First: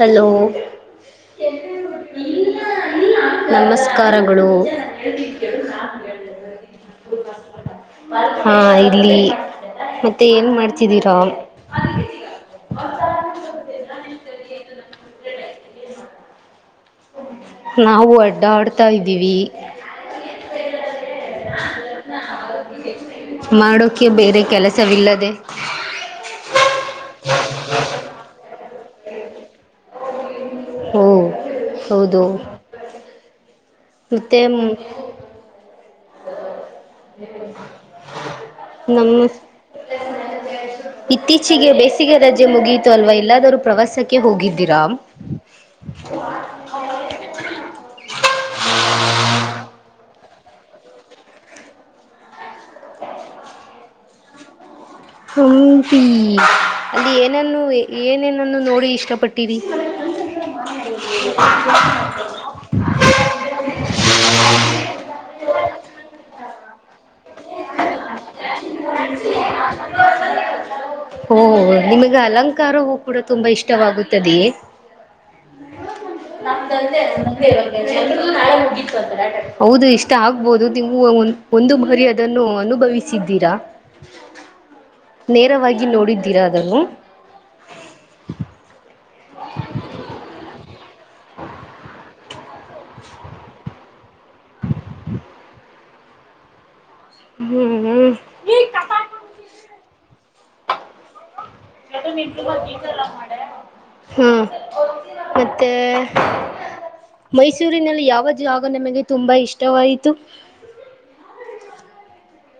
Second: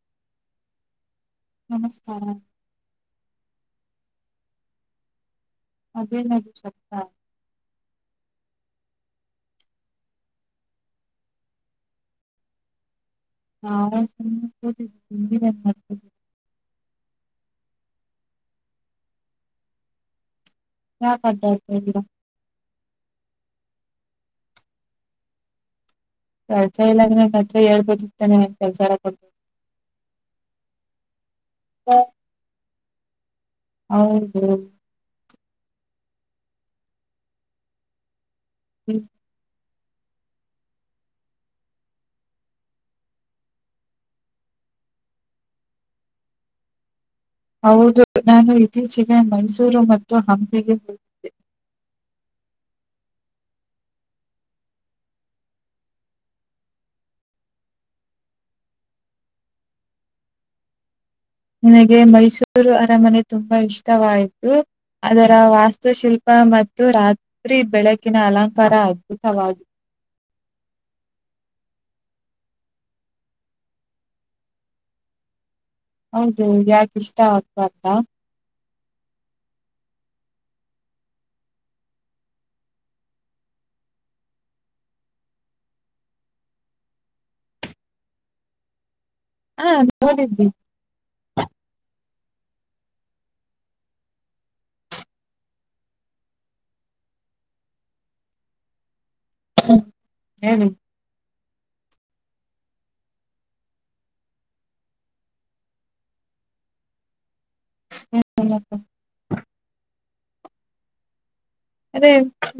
Hello ನಮಸ್ಕಾರ ನಮಸ್ಕಾರಗಳು. ಅದ ನ ಶಕ್ತ [unintelligible] ಹಾ ಇಲ್ಲಿ ಮತ್ತೆ ಏನ್ ಮಾಡ್ತಿದ್ದೀರಾ? ನಾ ತಿ್ತ [unintelligible] ನಾವು ಅಡ್ಡ ಆಡ್ತಾಯ್ದೀವಿ. ಯದತ [unintelligible] ಮಾಡಕೆ ಬೇರೆ ಕೆಲಸವಿಲ್ಲದೆ. [unintelligible] [inaudible] ಕೆಲಸ ಇಲ್ಲಂದ್ರೆಗೆ ಹ ಹೇಳ್ಬೋಿರ್ತಾನೆ ಕೆಲ್ಸ ಎರ ಕೊಡ್ ಹ್ಮ್ ಹೌದು ಹೌದು ಮುತ್ತೇಮು ನಮಸ್ ಇತ್ತೀಚಿಗೆ ಬೇಸಿಗೆ ರಜೆ ಮುಗಿಯಿತು ಅಲ್ವಾ ಎಲ್ಲಾದರೂ ಪ್ರವಾಸಕ್ಕೆ ಹೋಗಿದ್ದೀರಾ ೌ [inaudible] ಹೌದು ನಾನು ಇತ್ತೀಚೆಗೆ ಮೈಸೂರು ಮತ್ತು ಹಂಪಿಗೆ ಹೋಗ ಹಂಪಿ ಅಲ್ಲಿ ಏನನ್ನು ಏನೇನನ್ನು ನೋಡಿ ಇಷ್ಟಪಟ್ಟಿರಿ [inaudible] [inaudible] ನಿನಗೆ ಮೈಸೂ ರು ಅರಮನೆ ತುಂಬಾ ಇಷ್ಟವಾಯಿತು ಅದರ ವಾಸ್ತುಶಿಲ್ಪ ಮತ್ತು ರಾ ರಿ ಬೆಳಕಿನ ಅಲಂಕಾರ ಅದ್ಭುತವಾಗಿ ಹ [inaudible] ಓ ನಿಮಗೆ ಅಲಂಕಾರವು ಕೂಡ ತುಂಬಾ ಇಷ್ಟವಾಗು ತದೆಯೇ ಹೌದು ನ ಯಾಕೆ ಇಷ್ಟ ಮ ಆಗ್ಬಾರ್ದಾ ಇ [inaudible] ಹೌದು ಇಷ್ಟ ಆಗ್ಬಹುದು ಒಂದು [unintelligible] ಬಾರಿ ಅದನ್ನು ಅನುಭವಿಸಿ ಸಿದ್ದಿರಾ ನೇರವಾಗಿ ನೋಡಿದ್ದೀರಾ ಅದನ್ನು ಹ [inaudible] ಹಾ ಓದಿದ್ವಿ ಹ್ಮ್ ಹ್ಮ್ ಹ್ಮ್ ಹ್ಮ್ ಏನು [unintelligible] ಕೆಟು ಮಂಟ್ಲು ಬಿ ಚಲ್ಲ ಮಾಡೆ ಹ್ಞ ಮತ್ತೆ ಮೈಸೂರಿನಲ್ಲಿ ಏನ್ ಯಾವ ಜಾಗ ಹೇಳಕ್ಕೆ ನಿಮಗೆ ತುಂಬಾ ಇಷ್ಟವಾಯಿತು ಅದೇ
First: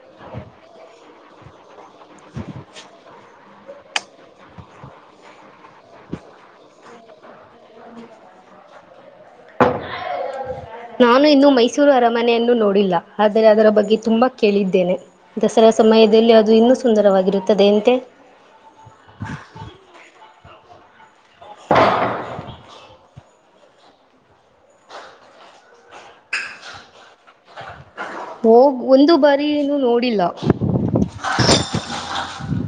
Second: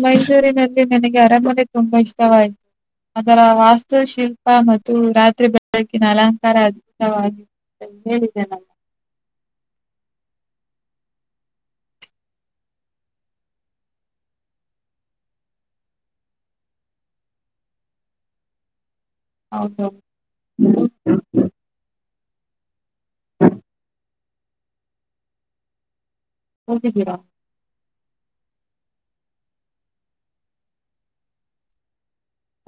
ಮೈಸೂರಿನಲ್ಲಿ ನನಗೆ ಅರಮನೆ ತುಂಬಾ ಇಷ್ಟವಾಯ್ತು ಅದರ ವಾಸ್ತುಶಿಲ್ಪ ಪ್ಪ ಮತ್ತು ರಾತ್ರಿ ಬೆಳಕಿನ ಅಲಂಕಾರ ಅದ್ಭುತವಾಗಿ ಹೇಳಿದೆ ನಾನು ನಾನು ಇನ್ನು ಮೈಸೂರು ಅರಮನೆಯನ್ನು ನೋಡಿಲ್ಲ ಆದರೆ ಅದರ ಬಗ್ಗೆ ತುಂಬಾ ಕೇಳಿದ್ದೇನೆ ದಸರಾ ಸಮಯದಲ್ಲಿ ಅದು ಇನ್ನೂ ಸುಂದರವಾಗಿರುತ್ತದೆ ಎಂತೆ ಹೌದು ಹೋಗಿದಿರ ಹೋಗ್ ಒಂದು ಬಾರಿ ನು ನೋಡಿಲ್ಲ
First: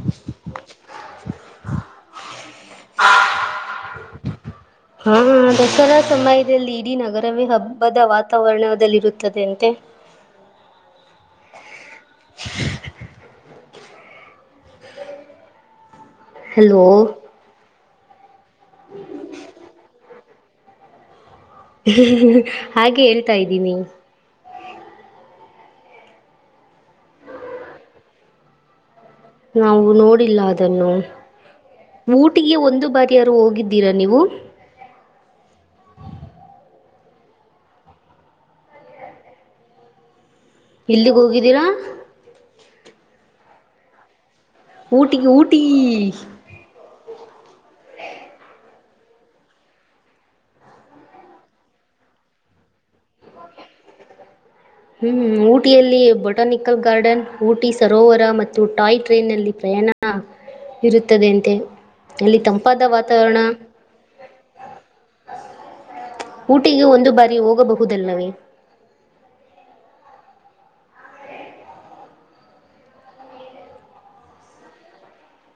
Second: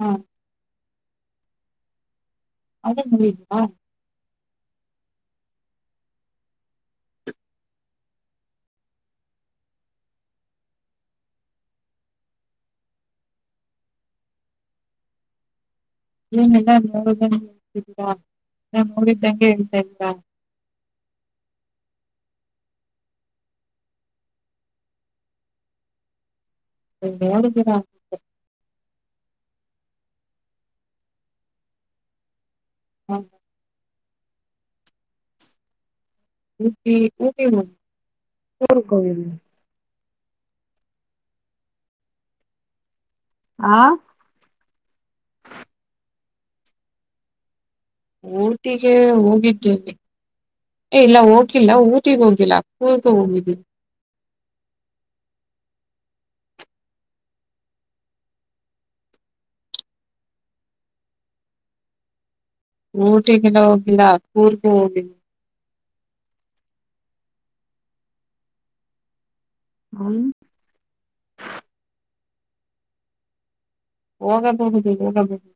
ಹಾ ಅದೇ [unintelligible] ನಡಿದವಾ ಹಾ ದಸರಾ ಸಮಯದಲ್ಲಿ ಇಡೀ ನಗರವೇ ಹಬ್ಬದ ವಾತಾವರಣದಲ್ಲಿರುತ್ತದೆ ಅಂತೆ [inaudible] [inaudible] [unintelligible] [inaudible] ಏನ್ಲ್ಲ ಹಲೋ ನೋಡದಂ ಹೇಳ್ತಿದ್ರಾ ನಾ ನೋಡಿದಂಗೆ ಹೇಳ್ತಾ ಇದಿದ್ರಾ ಹಾಗೆ ಹೇಳ್ತಾ ಇದ್ದೀನಿ [unintelligible] ನೋಡಿದಿರಾ ನಾವು ನೋಡಿಲ್ಲ ಅದನ್ನು ಊಟಿಗೆ ಒಂದು ಬಾರಿ ಹಾ, ಯಾರು ಹೋಗಿದ್ದೀರಾ ನೀವು ಊಟಿ [unintelligible] ಊ ಹಕ ಎಲ್ಲಿಗ್ ಹೋಗಿದ್ದೀರಾ ಹಾ ಊಟಿಗ್ ಊಟಿ ಊಟಿಗೆ ಹೋಗಿದ್ದೇವೆ. ಏ ಇಲ್ಲ ಹೋಗಿಲ್ಲ ಊಟಿಗ್ ಹೋಗಿಲ್ಲ ಕೂರ್ಗ ಹೋಗಿದ್ದೀವಿ. ಹ್ಮ್ ಊಟಿಯಲ್ಲಿ ಬೊಟಾನಿಕಲ್ ಗಾರ್ಡನ್ ಊಟಿ ಸರೋವರ ಮತ್ತು ಟಾಯ್ ಟ್ರೈನ್ಲ್ಲಿ ಪ್ರಯಾಣ. ಇರುತ್ತದೆಯಂತೆ ಅಲ್ಲಿ ತಮ್ ಊಟಿಗ್ ಎಲ್ಲ ಹೋಗಿಲ್ಲ ಕೂರ್ಗೂ ಹೋಗಿ ಊಟಿಗೆ ಒಂದು ಬಾರಿ ಹೋಗಬಹುದಲ್ಲವೇ. ಹ್ಮ. ಹೋಗಬಹುದು ಹೋಗಬಹುದು.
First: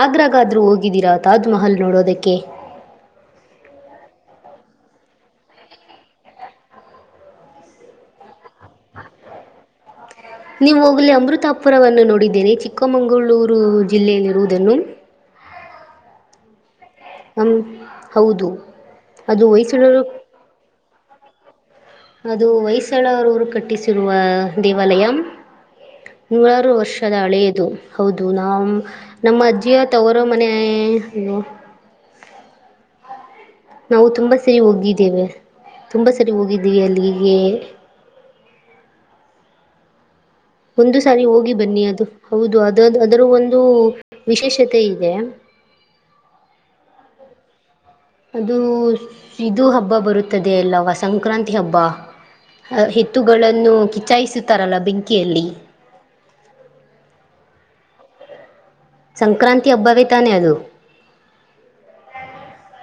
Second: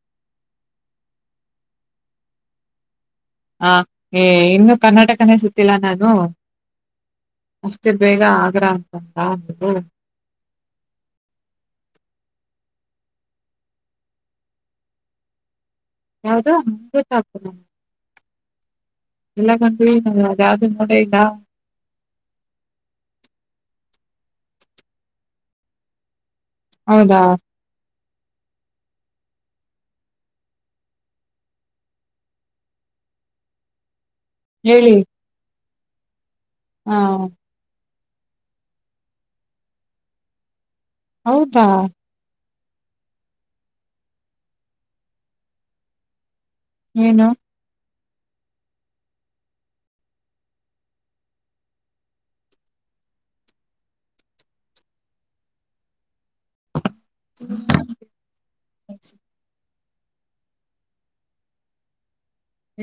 ಆಗ್ರಾಗ ಆದ್ರು ಹೋಗಿದ್ದೀರಾ ತಾಜ್ಮಹಲ್ ನೋಡೋದಕ್ಕೆ. ಹ ಏ ಇನ್ನುೂ ಕರ್ನಾಟಕನೇ ಸುತ್ತಿಲ್ಲ ನಾನು. ಅಷ್ಟೇ ಬೇಗ ಆಗ್ರ ಅಂತ [unintelligible] ನೀವು ಹೋಗಲಿ ಅಮೃತಾಪುರವನ್ನು ನೋಡಿದ್ದೇನೆ ಚಿಕ್ಕಮಂಗಳೂರು ಜಿಲ್ಲೆಯಲ್ಲಿರುವುದನ್ನು. ಯಾವ್ದು [unintelligible] ಹಂ ಹೌದು. ಅದು ಇಲ್ಲ ಕಂಡ್ರಿ ಹೊಯ್ಸಳರು ನಾವ್ ಅದು ಯಾವ್ದು ನೋಡೆ ಇಲ್ಲ. ಅದು ಹೊಯ್ಸಳರೂರು ಕಟ್ಟಿಸಿರುವ ದೇವಾಲಯ ನೂರಾರು ನೂರಾರು ವರ್ಷದ ಹೌದಾ ಹಳೆಯದು ಹೌದು ನಾವು ನಮ್ಮ ಅಜ್ಜಿಯ ತವರ ಮನೆ ನೋ ನಾವು ತುಂಬಾ ಸರಿ ಹೇಳಿ ಹೋಗಿದ್ದೇವೆ ತುಂಬಾ ಸರಿ ಹೋಗಿದ್ದೀವಿ ಆ ಅಲ್ಲಿಗೆ. ಒಂದು ಸಾರಿ ಹೋಗಿ ಹೌದಾ ಬನ್ನಿ ಅದು ಹೌದು ಅದುದು ಅದರ ಒಂದು ವಿಶೇಷತೆ ಇದೆ. ಏನು. ಅದು ಇದು ಹಬ್ಬ ಬರುತ್ತದೆ ಅಲ್ಲವಾ ಸಂಕ್ರಾಂತಿ ಹಬ್ಬ. ಹೆತ್ತುಗಳನ್ನು ಕಿಚಾಯಿಸುತ್ತಾರಲ್ಲ ಬೆಂಕಿಯಲ್ಲಿ. ಹ್ಮ್ ಸಂಕ್ರಾಂತಿ ಹಬ್ಬಾವೆ ತಾನೆ ಅದು.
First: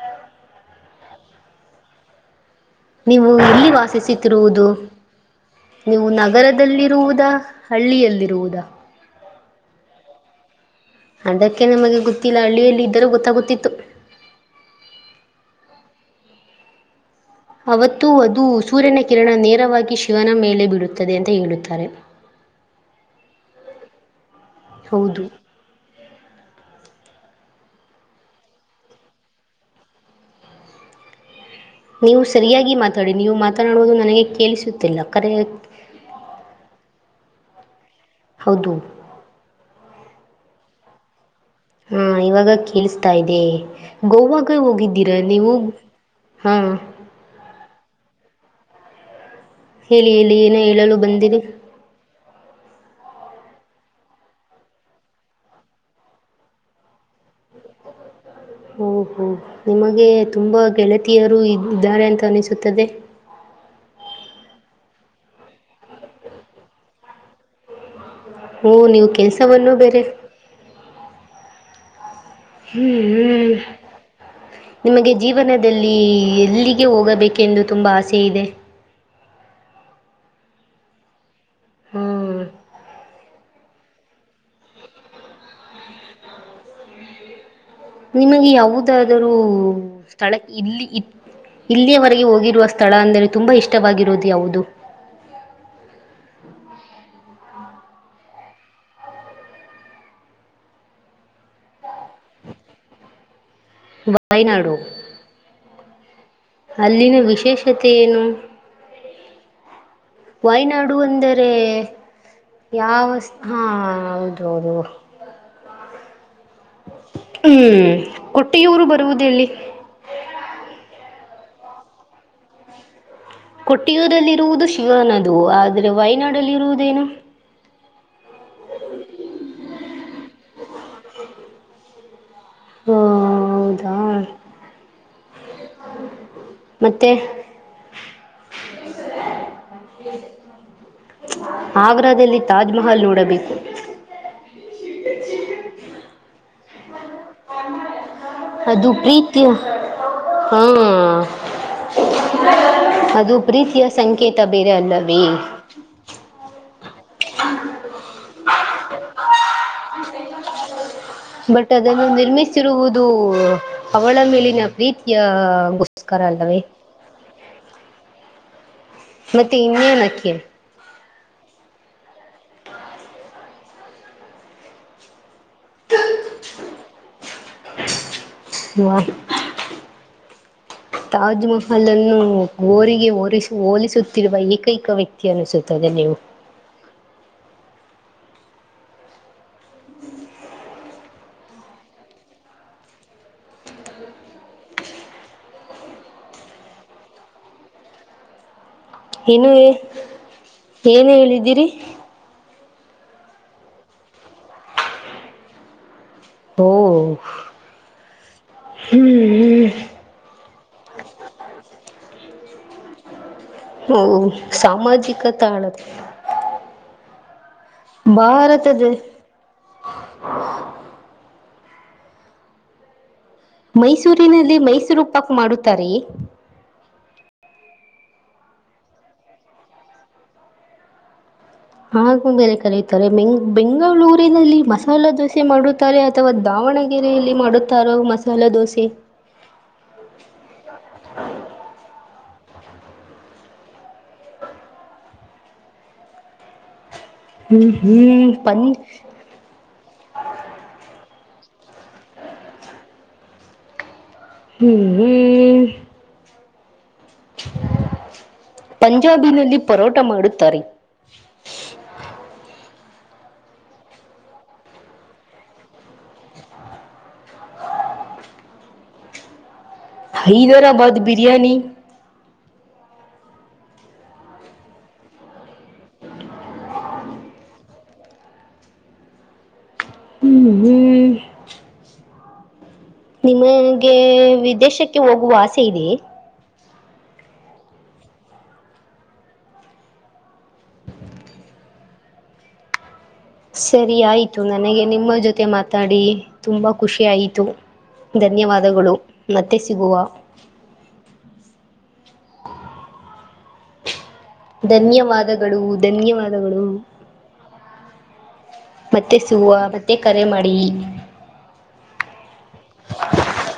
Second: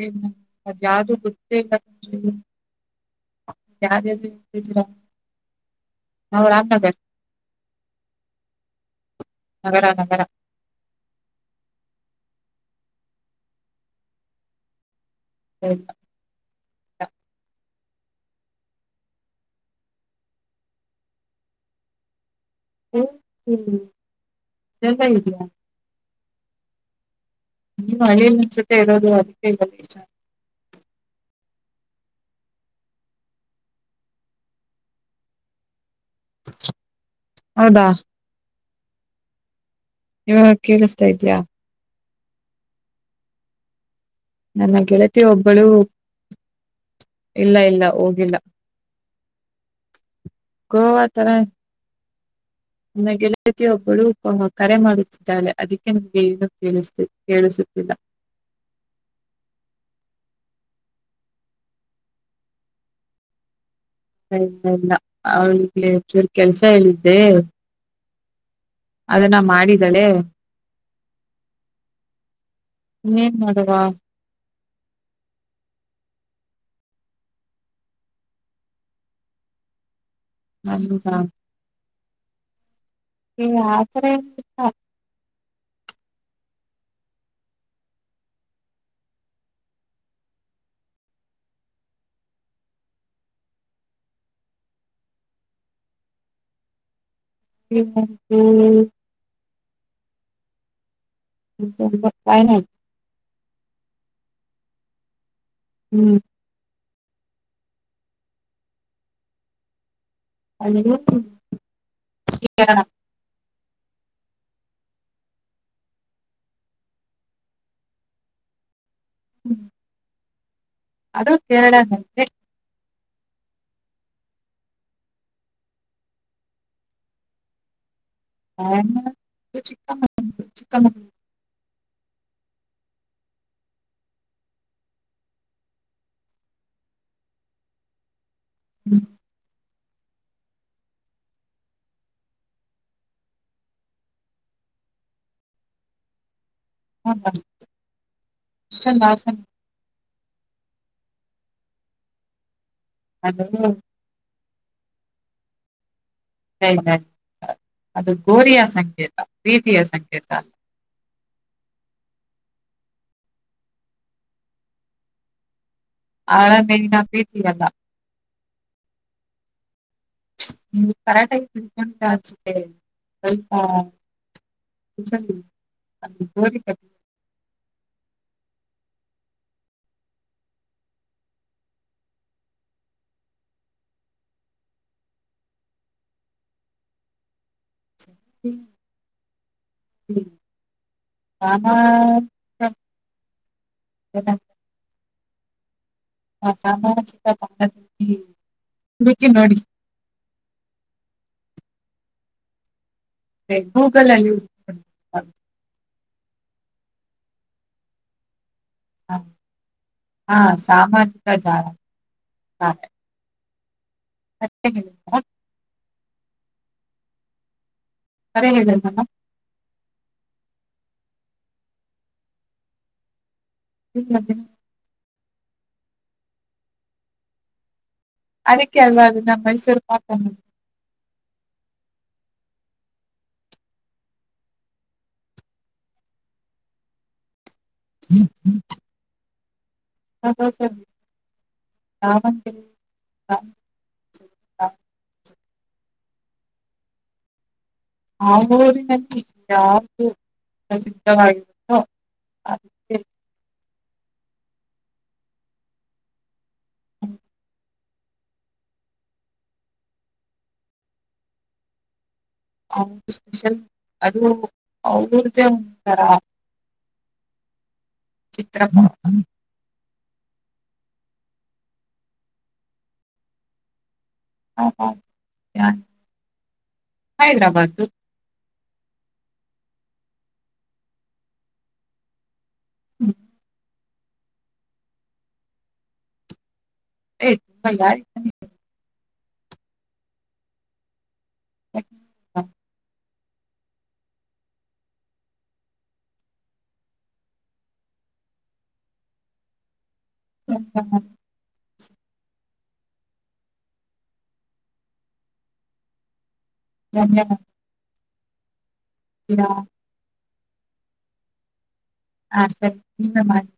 ಏನು ಅದು ಯಾವ್ದು ಗೊತ್ತೇ ಇಲ್ಲ [unintelligible] ನೀವು ಇಲ್ಲಿ ಯಾವ್ದ್ಯಾವ್ದು ವಾಸಿಸುತ್ತಿರುವುದು ಹೇಳ್ತಿದೀರಾ ನೀವು ನಾವು ರಾಮನಗರ್ ನಗರದಲ್ಲಿರುವುದಾ. ಹಳ್ಳಿಯಲ್ಲಿರುವುದಾ. ನಗರ ನಗರ. ಅದಕ್ಕೆ ನಮಗೆ ಗೊತ್ತಿಲ್ಲ ಹಳ್ಳಿಯಲ್ಲಿ ಇದ್ದರೂ ಗೊತ್ತಾಗುತ್ತಿತ್ತು. [unintelligible] ಅವತ್ತು ಅದು ಸೂರ್ಯನ ಕಿರಣ ನೇರವಾಗಿ ಶಿವನ ಮೇಲೆ ಬೀಳುತ್ತದೆ ಅಂತ ಹೇಳುತ್ತಾರೆ. ಹ ಹ್ಮ್ [unintelligible] ಹೌದು ಇದಿಯಾ. ನೀವು ಹಳ್ಳಿಯಲ್ ಅನ್ಸುತ್ತೆ ಇರೋದು ಅದಕ್ಕೆ [unintelligible] ನೀವು ಸರಿಯಾಗಿ ಮಾತಾಡಿ ನೀವು ಮಾತನಾಡುವುದು ನನಗೆ ಕೇಳಿಸುತ್ತಿಲ್ಲ ಕರೆ ಹೌದಾ. ಹೌದು. ಇವಾಗ ಕೇಳಸ್ತಾ ಇದ್ಯಾ. ಹಾ ಇವಾಗ ಕೆಳಸ್ತಾ ಇದೆ ಗೋವಾ ಗೋವಾಗೆ ನನ್ನ ಹೋಗಿದ್ದೀರಾ ಗೆಳತಿ ನೀವು ಒಬ್ಬಳು ಹಾ ಇಲ್ಲ ಇಲ್ಲ ಹೋಗಿಲ್ಲ. ಹೇಳಿ ಹೇಳಿ ಏನೋ ಹೇಳಲು ಗೋವಾ ತರ ಬಂದಿರಿ. ನನ್ನ ಗೆಳತಿ ಒಬ್ಬಳು ಕರೆ ಮಾಡುತ್ತಿದ್ದಾಳೆ ಅದಕ್ಕೆ ನಿಮಗೆ ಈಗ ಕೇಳಿಸ ಕೇಳಿಸುತ್ತಿಲ್ಲ. ಓ ಹೋ ನಿಮಗೆ ತುಂಬ ಗೆಳತಿಯರು ಇದ್ದಾರೆ ಅಂತ ಅನಿಸುತ್ತದೆ. ಏ ಇಲ್ಲ ಇಲ್ಲ ಅವಳಿಗೆ ಒಂಚೂರು ಕೆಲ್ಸ ಹೇಳಿದ್ದೆ. ಹೋ ನೀವು ಅದನ್ನ ಕೆಲಸವನ್ನು ಬೇರೆ ಮಾಡಿದಾಳೆ [unintelligible] ಹ್ಮ್ ಇನ್ನೇನ್ ಹ್ಮ. ಮಾಡುವ [unintelligible] ನಿಮಗೆ ಜೀವನದಲ್ಲಿ ಎಲ್ಲಿಗೆ ಹೋಗಬೇಕೆಂದು ತುಂಬಾ ಆಸೆ ಇದೆ. [unintelligible] ವಾಸುದಂ. [unintelligible] ಹ್ಮ್ ನಿಂಗ್ ಆತರಾ ಏನ್. [unintelligible] ನಿಮಗೆ ಯಾವುದಾದರೂ ಸ್ಥಳಕೇ ಇಲ್ಲಿ ಇ [unintelligible] ಇಲ್ಲಿಯವರೆಗೆ ಹೋಗಿರುವ ಸ್ಥಳ ಅಂದರೆ ತುಂಬ ಇಷ್ಟವಾಗಿರೋದು ಯಾವುದು? [unintelligible] ಟಿ ಕಪ್ಪು. [unintelligible] [inaudible] ವಾಯ ನಾಡು. [unintelligible] ಹ್ಮ್. [unintelligible] ಅಲ್ಲಿನ ವಿಶೇಷತೆ ಏನು? [unintelligible] ಅಲ್ಲಿ ವೈನಾಡು ಅಂದರೆ ಕೇರಳ ಯಾವ ಹಾ ಹೌದು ಹೌದು ಊರು. [unintelligible] ಹ್ಮ್ ಊಟ್ಟಿ ಊರು ಬರುವುದು ಎಲ್ಲಿ. ಹ್ಮ್, [unintelligible] ಅದು ಕೇರಳ ಹತ್ತಿರ [unintelligible] ಕುಟ್ಟಿಯೂದಲ್ಲಿರುವುದು ಶಿವನದು ಆದರೆ ವೈನಾಡ್ ಅಲ್ಲಿ ಇರೋದೇನು. [unintelligible] ವೈನಾಡ್ ಚಿಕ್ಕಮಂಗಳೂರು ಚಿಕ್ಕ ಮಂಗಳೂರು. [unintelligible] ಹ ಹೌದಾ. [unintelligible] ಮತ್ತೆ. [unintelligible] ಹ್ಞೂ. [unintelligible] ಆಗ್ರಾದಲ್ಲಿ ತಾಜ್ಮಹಲ್ ನೋಡಬೇಕು. [unintelligible] ಅದು ಇಷ್ಟೊಂದು ಹಾಸನ ಪ್ರೀತಿಯು. [inaudible] ಹಾ ಅದು ಪ್ರೀತಿಯ [inaudible] ಸಂಕೇತ ಬೇರೆ ಅಲ್ಲವೇ. [unintelligible] ಎಕ್ಸಾಕ್ಟ್ ಅದು ಗೋರಿಯ ಸಂಕೇತ ಪ್ರೀತಿಯ ಸಂಕೇತ ಅಲ್ಲ. [unintelligible] ಬಟ್ ಅದನ್ನು ನಿರ್ಮಿಸಿರುವುದು ಅವಳ ಮೇಲಿನ ಪ್ರೀತಿಯ ಹು [unintelligible] ನಮಸ್ಕಾರ ಅಲ್ಲವೇ ಆಳಮೇಲಿನ ಪ್ರೀತಿ ಅಲ್ಲ ಮತ್ತೆ ಇನ್ನೇನಕ್ಕೆ. [unintelligible] ನಿಂದು ಕರಾಟೆ ಸ್ವಲ್ಪ. [inaudible] [inaudible] ನೋ ಅದು. [unintelligible] ತಾಜ್ ಮಹಲ್ ಅನ್ನು ಗೋರಿಗೆ ಹೋರಿಸಿ ಹೋಲಿಸುತ್ತಿರುವ ಏಕೈಕ ವ್ಯಕ್ತಿ ಅನ್ನಿಸುತ್ತದೆ ನೀವು. [unintelligible] ಹ್ಮ. [unintelligible] ಹ್ಞ ಸ್ಥಾನಕ್ಕ. [unintelligible] ಹೌದ. [unintelligible] ಆ ಸಾಮಾಜಿಕ ಜಾಲ ಹಂ. [unintelligible] ಇನ್ನು ಏನ್ ಹೇಳಿದ್ದೀರಿ. [unintelligible] ಏ ಗೂಗಲಲ್ಲಿ ಹುಡ್ [unintelligible] ಓ ಹ್ಮ್ ಹ್ಮ್. [unintelligible] ಹಾ ಸಾಮಾಜಿಕ ಜಾಲ ಹಾ. [unintelligible] ಹ್ಮ ಹೇಳಿದ ಸಾಮಾಜಿಕ ತಾಳದಲ್ಲಿ. [unintelligible] ಕರೆ ಭಾರತ ಹೇಳಿದ ದೇಶ. ನಮ್ಮ [unintelligible] ಮೈಸೂರಿನಲ್ಲಿ ಮೈಸೂರು ಪಾಕ್ ಮಾಡುತ್ತಾರೇ. [unintelligible] ಅದಕ್ಕೆ ಅಲ್ವಾ ಅದನ್ನ ಮೈಸೂರು ಪಾಕ ಅನುದು. [unintelligible] ಆಗುಂಬೆಯಲ್ಲಿ ಕರೆಯುತ್ತಾರೆ ಮೆಂಗ ಬೆಂಗಳೂರಿನಲ್ಲಿ ಮಸಾಲಾ ದೋಸೆ ಮಾಡುತ್ತಾರೆ. [unintelligible] ಅಥವಾ ದಾವಣಗೆರೆಯಲ್ಲಿ ಮಾಡುತ್ತಾರೋ ಮಸಾಲೆ ದೋಸೆ. [unintelligible] ಹದ ಸರ್ ಆಾಮಂತ ಹಾ [unintelligible] ಹ್ಮ್ ಹ್ಮ್ ಪಂ ಆಂಗೂರಿನಲ್ಲಿ ಯಾದು ಪ್ರಸಿದ್ಧವ [unintelligible] ಹ್ಮ... ಹ್ಮ [inaudible] ಪಂಜಾಬಿನಲ್ಲಿ ಪರೋಟ ಮಾಡುತ್ತಾರೆ. ಸ್ಪೆಷಲ್ ಅದು ಅವ್ದ ಒಂತರ [unintelligible] ಚಿತ್ರ ಹೈದರಾಬಾದ್ ಬಿರಿಯಾನಿ ಹ ಹ ಹೈದ್ರಾಬಾದ ಹ್ಮ ಹ್ಮ [inaudible] [inaudible] ಹ್ಮ್ ನಿಮಗೆ ವಿದೇಶಕ್ಕೆ ಹೋಗುವ ಆಸೆ ಇದೆಯಾ? ಮಗ [unintelligible] ಹಾ [inaudible] ಸರಿ ಆಯ್ತು ನನಗೆ ನಿಮ್ಮ ಜೊತೆ ಮಾತಾಡಿ ತುಂಬಾ ಖುಷಿ ಆಯಿತು. ಧನ್ಯವಾದಗಳು ಮತ್ತೆ ಸಿಗುವ ಹ್ಮ ಹಾ ಹ [unintelligible] ಧನ್ಯವಾದಗಳು. ಧನ್ಯವಾದಗಳು. ಹಾಾ [unintelligible] ಮತ್ತೆ ಸಿಗುವ. ಮತ್ತೆ ಕರೆ ಮಾಡಿ ಹ ಸರಿ ನಿವೇಮಡಿ